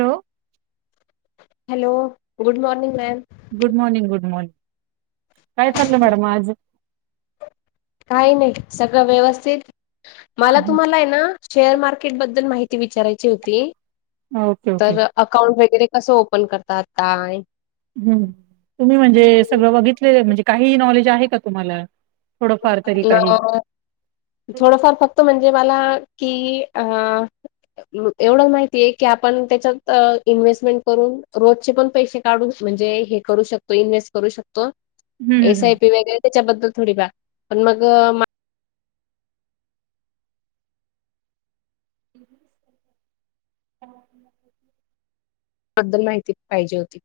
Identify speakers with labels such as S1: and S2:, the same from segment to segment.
S1: Hello
S2: hello good morning ma'am.
S1: Good morning good morning काय चाललं madam आज?
S2: काही नाही सगळं व्यवस्थित. मला तुम्हाला आहे ना, शेअर मार्केट बद्दल माहिती विचारायची होती.
S1: ओके. ओके.
S2: तर अकाउंट वगैरे कसं ओपन करतात? काय?
S1: हम् तुम्ही म्हणजे सगळं बघितलेलं म्हणजे काही नॉलेज आहे का तुम्हाला? थोडंफार तरी
S2: ल
S1: काही
S2: थोडंफार फक्त म्हणजे मला कि अ एवढं माहितीय की आपण त्याच्यात अ इन्व्हेस्टमेंट करून रोजचे पण पैशे काढूस म्हणजे हे करू शकतो इन्व्हेस्ट करू शकतो.
S1: हम्म
S2: एस आय
S1: हम्म.
S2: पी वगैरे त्याच्याबद्दल थोडी द्या पण मग
S1: [unintelligible]
S2: बद्दल माहिती पाहिजे होती.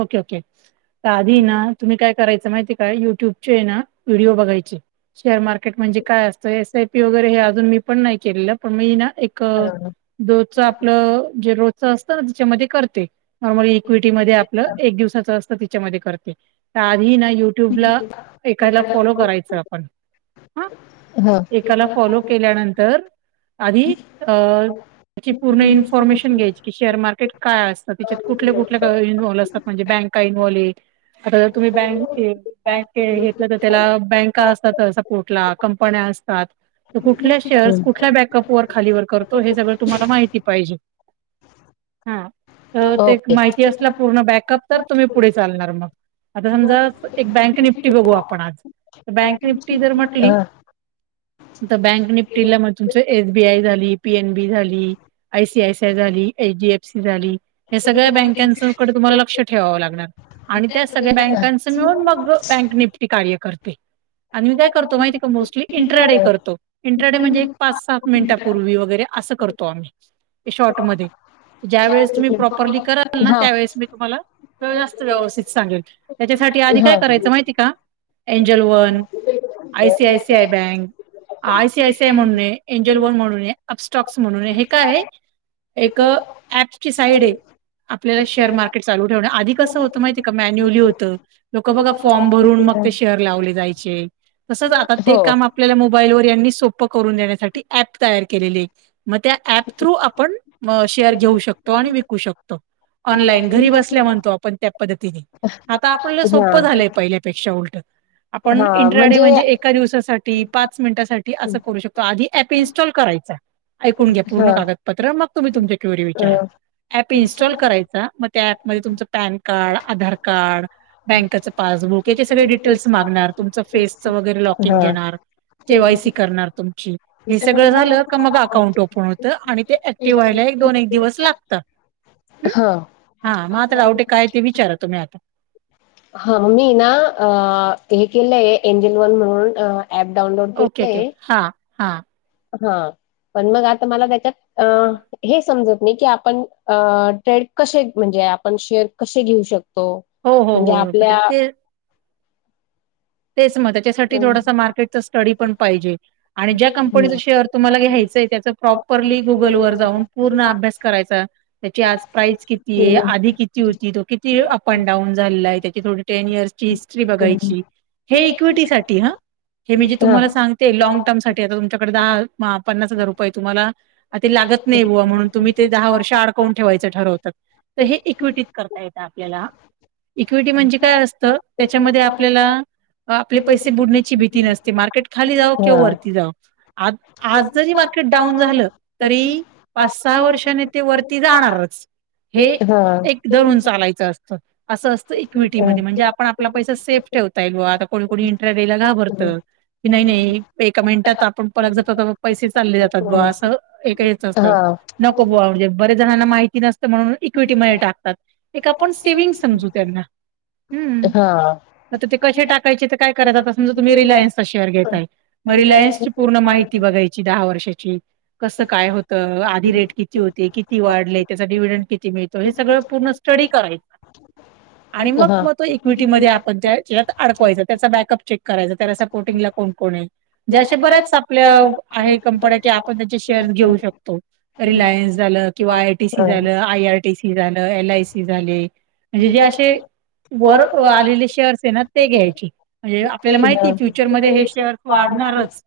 S1: ओके. ओके. तर आधी ना. तुम्ही काय करायचं माहिती काय युट्यूबचे आहे ना व्हिडिओ बघायचे. शेअर मार्केट म्हणजे काय असतं? एस आय पी वगैरे हे अजून मी पण नाही केलेलं पण मी ना एक.
S2: हा
S1: रोजच आपलं जे रोजच असतं ना त्याच्यामध्ये करते नॉर्मल इक्विटी मध्ये व एक दिवसाचं असतो त्याच्यामध्ये करते, त्याआधी ना येऊन. ट्यूबला एखाला फॉलो करायचं आपण. हा
S2: हा
S1: एकाला फॉलो केल्यानंतर आधी अ त्याची पूण इन्फॉर्मेशन घ्यायची की, शेअरामार्केट काय असत. त्याच्यात कुठल्या कुठल्या इनव्हाल खरं म्हणजे बँका इन्व्हॉल्व्ह हे, खरं तुम्ही बँकये. बँक घेतलं तर त्याला बँका असतात, सपोर्टला कंपन्या असतात. तर कुठल्या शेअर्स कुठल्या बॅकअप वर खालीवर करतो, हे सगळं तुम्हाला माहिती पाहिजे. हा तर ते
S2: ओके
S1: माहिती असल्या पूर्ण बॅक तर तुम्ही पुढे चालणार मग. आता समजा एक बँक निफटी बघू आपण आज. बँक निफ्टी जर म्हटली,
S2: ह
S1: बँक निफ्टीला मग तुमच एस बी आय झाली पी एन बी झाली. I C I C I झाली, एच डी एफ सी झाली या सगळ्या बँकांकडे तुम्हाला लक्ष ठेवावं त्या सगळ्या
S2: हा
S1: बँकांचा मिळून मग बँक निफ्टी कार्य करते. आणि मी काय करतो माहिती का? मोस्टली इंट्राडे करतो इंट्राडे म्हणजे एक पाच, सात मिनटापूर्वी वगैरे असं करतो. शॉर्टमध्ये ज्या वेळेस तुम्ही प्रॉपरली कराल ना त्यावेेळेस मी तुम्हाला जास्त व्यवस्थित सांगेल त्याच्यासाठी आधी
S2: हा
S1: काय करायचं माहिती का Angel One? I C I C I bank, I C I C I म्हणूने एनजीओ लोन म्हणूने. अपस्टॉक्स म्हणून हे काय हे? एक ऍप ची साईड आहे आपल्याला शेअर मार्केट चालू आधी कसं होतं माहितीये का? मॅन्युली होतं लोक बघा फॉर्म भरून मग ते शेअर लावले जाय चे तसच आता ते
S2: हो
S1: काम आपल्याला मोबाईल वर सो करून देण्यासाठी ॲप तयार केलेली मग त्या ऍप थ्रू आपण शेअर घेऊ शकतो. आणि विकू शकतो ऑनलाईन घरी बस आपण त्या पद्धतीने आता, आपल्याला
S2: हा
S1: सोपं झालंय पहिल्यापेक्षा उलट. आपण इंट्र डे म्हणजे एका दिवसासाठी, पाच मिनिटासाठी असं करू शक तो आधी ऍप इनस्टॉल करायचा ऐकून घ्या
S2: हा
S1: पूर्ण कागद प्र मग तुम्ही तुमच्या क विचारा
S2: अ,
S1: ॲप इन्स्टॉल करायचा मग त्या पमध्ये तुमच पॅन कार्ड, आधार कार्ड, बँकेच पासबुक याचे सगळे डिटेल्स मागणार. तुमच फेसच वगैरे लॉकिन
S2: हा
S1: घेणार केवायसी करणार तुमची हे सगळं झालं का मग, अकाउंट ओपन होतं आणि ते ऍक्टिव्ह व्हायला एक दोन एक दिवस लागतात.
S2: हा.
S1: हा मग आता डाउट काय ते विचारा तुम्ही आता?
S2: हा मी ना ते हे केलंय एंजल वन म्हणून ॲप डाऊनलोड केलय.
S1: हा.
S2: हा पण मग, आता मला त्याच्यात अ हे समजत नाही की आपण अ ट्रेड कसे म्हणजे आपण शेअर कसे घेऊ शकतो?
S1: हो हो
S2: म्हणजे
S1: हो हो, मग ते
S2: आपल्या
S1: पेर तेच मग त्याच्यासाठी थोडासा मार्केटचा स्टडी पण पाहिजे आणि ज्या कंपनीच
S2: हम्म.
S1: शेअर तुम्हाला घ्यायचंय त्याच प्रॉपरली गुगल वर जाऊन
S2: हां.
S1: पूर्ण अभ्यास करायचा त्याची आज प्राइस किती आहे?
S2: हां.
S1: आधी किती होती तो किती अप अँड डाऊन झालेला आहे, त्याची थोडी टेन इयर्सची हिस्ट्री बघायची. हे इक्विटीसाठी हा. हे मी जे
S2: हां. हां.
S1: तुम्हाला
S2: हां.
S1: सांगते
S2: हां.
S1: लाँग टर्मसाठी आता तुमच्याकडे दहा महा पन्नास हजार रुपये तुम्हांला. ते लागत नाही बुवा, म्हणून तुम्ही ते दहा वर्ष अडकवून ठेवायचं ठरवतात तर हे इक्विटीत करता येतं आपल्याला. इक्विटी म्हणजे काय असतं, त्याच्यामध्ये आपल्याला आपले पैसे बुडण्याची भीती नसते, मार्केट खाली जाव किंवा वरती जाव आप आज जरी मार्केट डाऊन झालं, तरी पाच सहा वर्षाने ते वरती जाणारच. हे एक धरून चालायचं असतं. असं असतं इक्विटीमध्ये म्हणजे आपण आपला पैसा सेफ ठेवता येईल बुवा. आता कोणी कोणी [unintelligible] ला घाबरतं. की नाही नाही. एका मिनिटात आपण परत जातो तवा पैसे चालले जातात बुवा असं एक हेच असतं. नको बुवा म्हणजे बरेच जणांना माहिती नसते म्हणून इक्विटीमध्ये टाकतात. एक आपण सेविंग समजू त्यांना. हम्म आता ते कसे टाक टाकायचे तर काय करायच आता, समजा तुम्ही रिलायन्सचा शेअर घेताय, मग रिलायन्सची पूर्ण माहिती बघायची दहा वर्षाची. कसं काय होतं, आधी रेट किती होते, किती वाढले, त्याचा डीव्हीडंट किती मिळतो हे सगळं पूर्ण स्टडी करायचं.
S2: [inaudible]
S1: आणि मग
S2: हां.
S1: मग तो इक्विटीमध्ये आपण त्यात अड [unintelligible] त्याचा बॅकअप चेक करायचं, त्याला सपोर्टिंगला कोण कोण आहे. जे अशा बऱ्याच आपल्या आहे कंपन्या त्या आपण त्यांची शेअर्स घेऊ शकतो. रिलायन्स झालं किंवा आयटीसी झालं, आयआय टिसी झालं, एल आय सी झाले म्हणजे जे असे वर आलेले शेअर्स आहे ना ते घ्यायची, म्हणजे आपल्याला माहिती फ्युचरमध्ये हे शेअर वाढणारच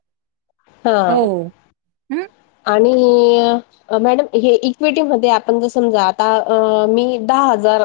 S2: हा
S1: हो हम्म
S2: आणि. अं मॅडम हे इक्विटीमध्ये आपण जर समजा आता अ मी दहा हजार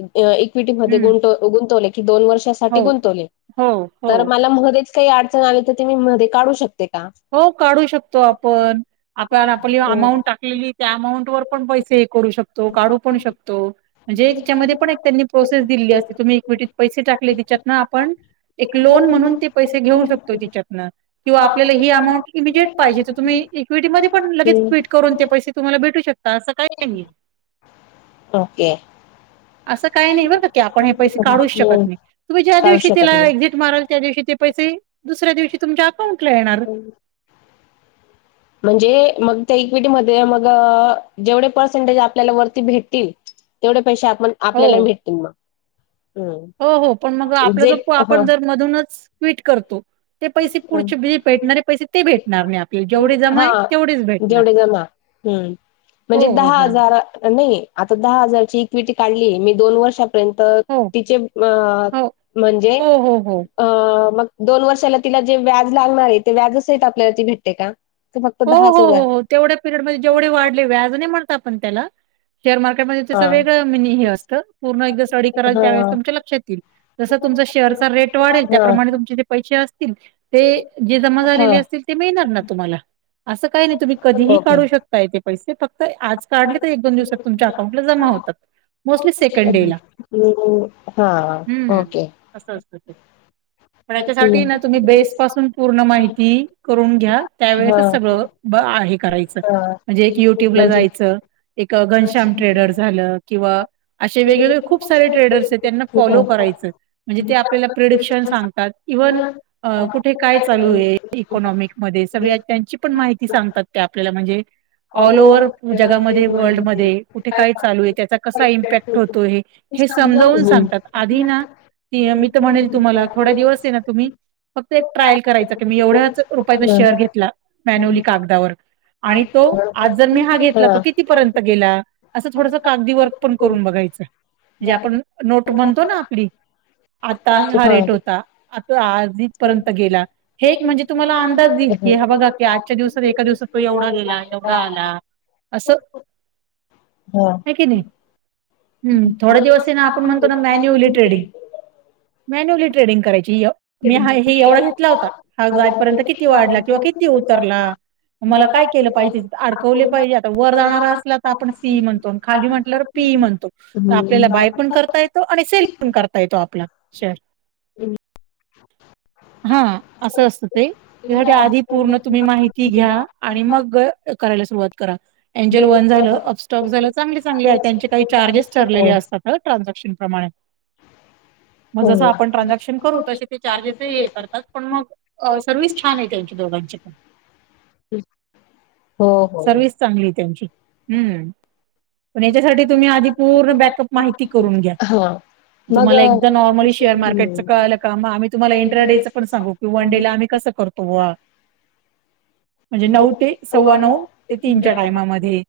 S2: अं इक्विटीमध्ये
S1: हम्म
S2: गुंत-गुंतवले की दोन वर्ष अस साठी
S1: हो
S2: गुंतवले,
S1: हो हो.
S2: तर मला मध्येच काही अडचण आली तर ते मी मध्ये काढू शकते का?
S1: हो काढू शकतो आपण. आपण आपली अमाऊंट टाकलेली त्या अमाऊंटवर पण पैसे हे करू शकतो, काढू पण शकतो. म्हणजे तिच्यामध्ये पण एक त्यांनी प्रोसेस दिली असते, तुम्ही इक्विटीत पैसे टाकले तिच्यात ना आपण. एक लोन म्हणून ते पैसे घेऊ शकतो तिच्यातन किंवा आपल्याले ती अमाऊंट इमिजेट पाहिजे तर तुम्ही मध्ये पण लगेच फिट करून ते पैसे तुम्हाला भेटू शकत, असं काही नाही.
S2: ओके.
S1: असं काही नाही बर का, की आपण हे पैसे काढूच शकत
S2: ओके.
S1: नाही. तुम्ही ज्या
S2: काढू
S1: दिवशी
S2: शक
S1: तिला एक्झिट माराल त्या दिवशी ते पैसे, दुसऱ्या दिवशी तुमच्या अकाउंटला येणार.
S2: म्हणजे मग त्या इक्विटीमध्ये आम्हाला मग जेवढे पर्सेंटेज आपल्याला वरती भेटतील. तेवढे पैसे आपण, आपल्याला
S1: हो.
S2: भेटतील मग. हम्म
S1: हो हो, पण मग आपलं
S2: जे
S1: जर
S2: हा
S1: आपण जर मधूनच क्विट करतो. ते पैसे पुढचेे भेटणारे पैसे ते भेटणार नाही आप
S2: हा जेवढे जमा हम्म
S1: हो
S2: म्हणजे
S1: हो
S2: दहा
S1: हो
S2: हजार नाही आता दहा हजारची इक्विटी काढलीय. मी दोन वर्षात पर्यंत तिचे अ
S1: हो हो
S2: म्हणजे
S1: हो हो हो
S2: अ मग दोन वर्षाला तिला जे व्याज लागणार आहे, ते व्याजसहित आपल्याला ती भेटते का? ते फक्त
S1: हो
S2: दहाच
S1: हो
S2: हजार
S1: हो हो. तेवढ्या पिरियडमध्ये जेवढे वाढले व्याज नाही म्हणत आपण त्याला. शेअर मार्केटमध्ये
S2: हा
S1: त्याचं वेगळं मिनी हे असतं, पूर्ण एकदा स्टडी कराल त्यावेळेस
S2: हा
S1: तुमच्या लक्षात येईल. जस तुमचा शेअरचा रेट वाढेल,
S2: हा
S1: त्याप्रमाणे तुमचे जे पैसे असतील ते जे जमा
S2: हा
S1: झालेले असतील. ते मिळणार ना तुम्हाला, असं काय नाही तुम्ही कधीही
S2: ओके.
S1: काढू शकताय ते पैसे फ आज काढले तर एक दोन दिवसात तुमच्या अकाउंटला जमा होतात. मोस्टली सेकंड डे ला
S2: हा
S1: हम्म
S2: ओके.
S1: असं असतं ते. पण याच्यासाठी ना
S2: हम्म
S1: तुम्ही बेस पासून पूर्ण माहिती करून घ्या त्यावेळेस
S2: हा
S1: असंच सगळं आहे करायचं
S2: हा
S1: म्हणजे एक युट्युब ला
S2: म्हणजे
S1: जायचं. एक घनश्याम ट्रेडर झालं किंवा असे वेगवेगळे
S2: हम्म
S1: खूप सारे ट्रेडर्स आहे त्यांना फॉलो
S2: हम्म.
S1: करायचं. म्हणजे ते आपल्याला प्रिडिक्शन सांगतात. इव्हन अं कुठे काय चालू आहे इकॉनॉमिकमध्ये सगळ्यात ची पण माहिती सांगतात ते आपल्याला म्हणजे ऑल ओव्हर जगामध्ये वर्ल्डमध्ये, कुठे काय चालू आहे त्याचा कसा इम्पॅक्ट होतोय. हे
S2: हा हा हा. हा.
S1: समजावून
S2: हम्म.
S1: सांगतात आधी ना, त मी तर म्हणेल तुम्हाला. थोड्या दिवस आहे ना तुम्ही फक्त एक ट्रायल करायचं की मी, एवढ्याच रुपयाचा शेअर घेतला मॅन्युअली कागदावर. आणि तो आज जर मी हा घेतला, तो कितीपर्यंत गेला असं थोडंसं कागदीवर. ण करून बघायच, जे म्हणजे आपण नोट म्हणतो ना आपली. आता हा रेट होता, आता आधी पर्यंत गेला, हे एक म्हणजे तुम्हाला अंदाज येईल की हे बघा. की आजच्या दिवसात एका दिवसात तू एवढा गेला, एवढा आला असं.
S2: होय.
S1: ह थोड्या दिवस ना आपण म्हणतो ना मॅन्युअली ट्रेडिंग, मॅन्युअली ट्रेडिंग करायची य मी हा हे एवढा घेतला होता, हा जाईपर्यंत किती वाढला किंवा किती उतरला? मला काय केलं पाहिजे? तेच्यात अडकवले पाहिजे आता वर जाणारा असला तर आपण सी म्हणतो खाली म्हटलंवर. पीइ म्हणतो आपल्याला बाय पण करता येतो आणि सेल पण करता येतो आपला शेअर.
S2: विवले
S1: हा असं असत ते, तेच्यासाठी आधी. पूर्ण तुम्ही माहिती घ्या, आणि मग करायला सुरुवात करा. एंजेल वन झालं, अफस्टॉक झालं चांगले चांगले आहे, त्यांचे काही चार्जेस ठरलेले असतात ट्रान्झॅक्शन प्रमाणे.
S2: [inaudible]
S1: मग जसं आपण ट्रान्झॅक्शन करू तसे ते चार्जेसही हे करतात पण मग सर्विस छान आहे त्यांची. दोघांचे पण,
S2: हो हो
S1: सर्विस चांगली होती आमची. हम्म, पण याच्यासाठी तुम्ही आधी पूर्ण बॅकअप माहिती करून घ्या.
S2: [unintelligible]
S1: तुम्हाला एकदा नॉर्मली शेअर मार्केटच
S2: हम्म
S1: कळलं का, मग आम्ही तुम्हाला इंट्राडेच पण सांगु. की वन डेला आम्ही कसं करतो. [unintelligible] म्हणजे नऊ ते सव्वा नऊ ते तीनच्या टायमामध्ये.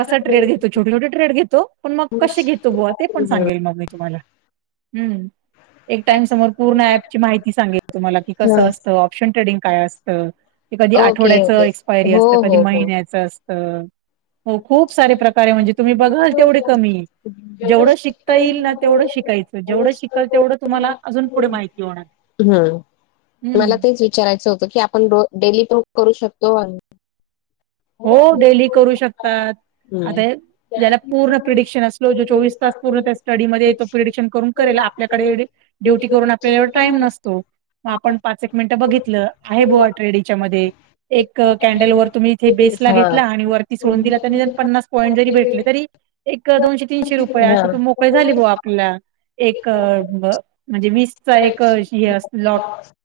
S1: कसा ट्रेड घेतो छोटे छोटे ट्रेड घेतो, पण मग कसे घेतो बुवा ते पण सांगेल मग मी तुम्हाला.
S2: [inaudible]
S1: हम्म. एक टाइम समोर पूर्ण ऍपची माहिती सांगेल तुम्हाला की
S2: हा.
S1: कसं असतं. शन ट्रेडिंग काय असतं, ते कधी
S2: ओके
S1: आठवड्याच
S2: ओके
S1: एक्सपायरी
S2: हो
S1: असतं, कधी
S2: हो हो.
S1: महिन्याचं अस तर हो खूप सारे प्रकार आहे म्हणजे तुम्ही बघाल तेवढे कमी आहे. जेवढं शिकता येईल ना तेवढं शिकायचं. जेवढं शिकाल तेवढं तुम्हाला अजून पुढे माहिती होणार.
S2: हम्म.
S1: हम्म.
S2: मला तेच विचारायचं होतं, की आपण डेली [unintelligible] करू शकतो आणि
S1: हो डेली करू शकतात. आता याला पूर्ण प्रिडिक्शन असलो जो चोवीस तास पूर्ण त्या स्टडी मध्ये तो प्रिडिक्शन करून करेला आपल्याकडे ड्युटी करून आपल्याला एवढा टाईम नसतो. म आपण पाच एक मिनटं बघितलं आहे बोआ ट्रेडीच्या मध्ये एक कॅन्डल वर तुम्ही ते
S2: हम्म
S1: बेसला
S2: हा
S1: घेतला आणि वरती सोडून दिला त्यांनी जर पन्नास पॉईंट जरी भेटले तरी ए क दोनशे-तीनशे रुपये
S2: हा.
S1: असं तू मोकळे झाली हो आपल्याला. एक अ.. व म्हणजे वीसचा एक असं लॉट.
S2: [unintelligible]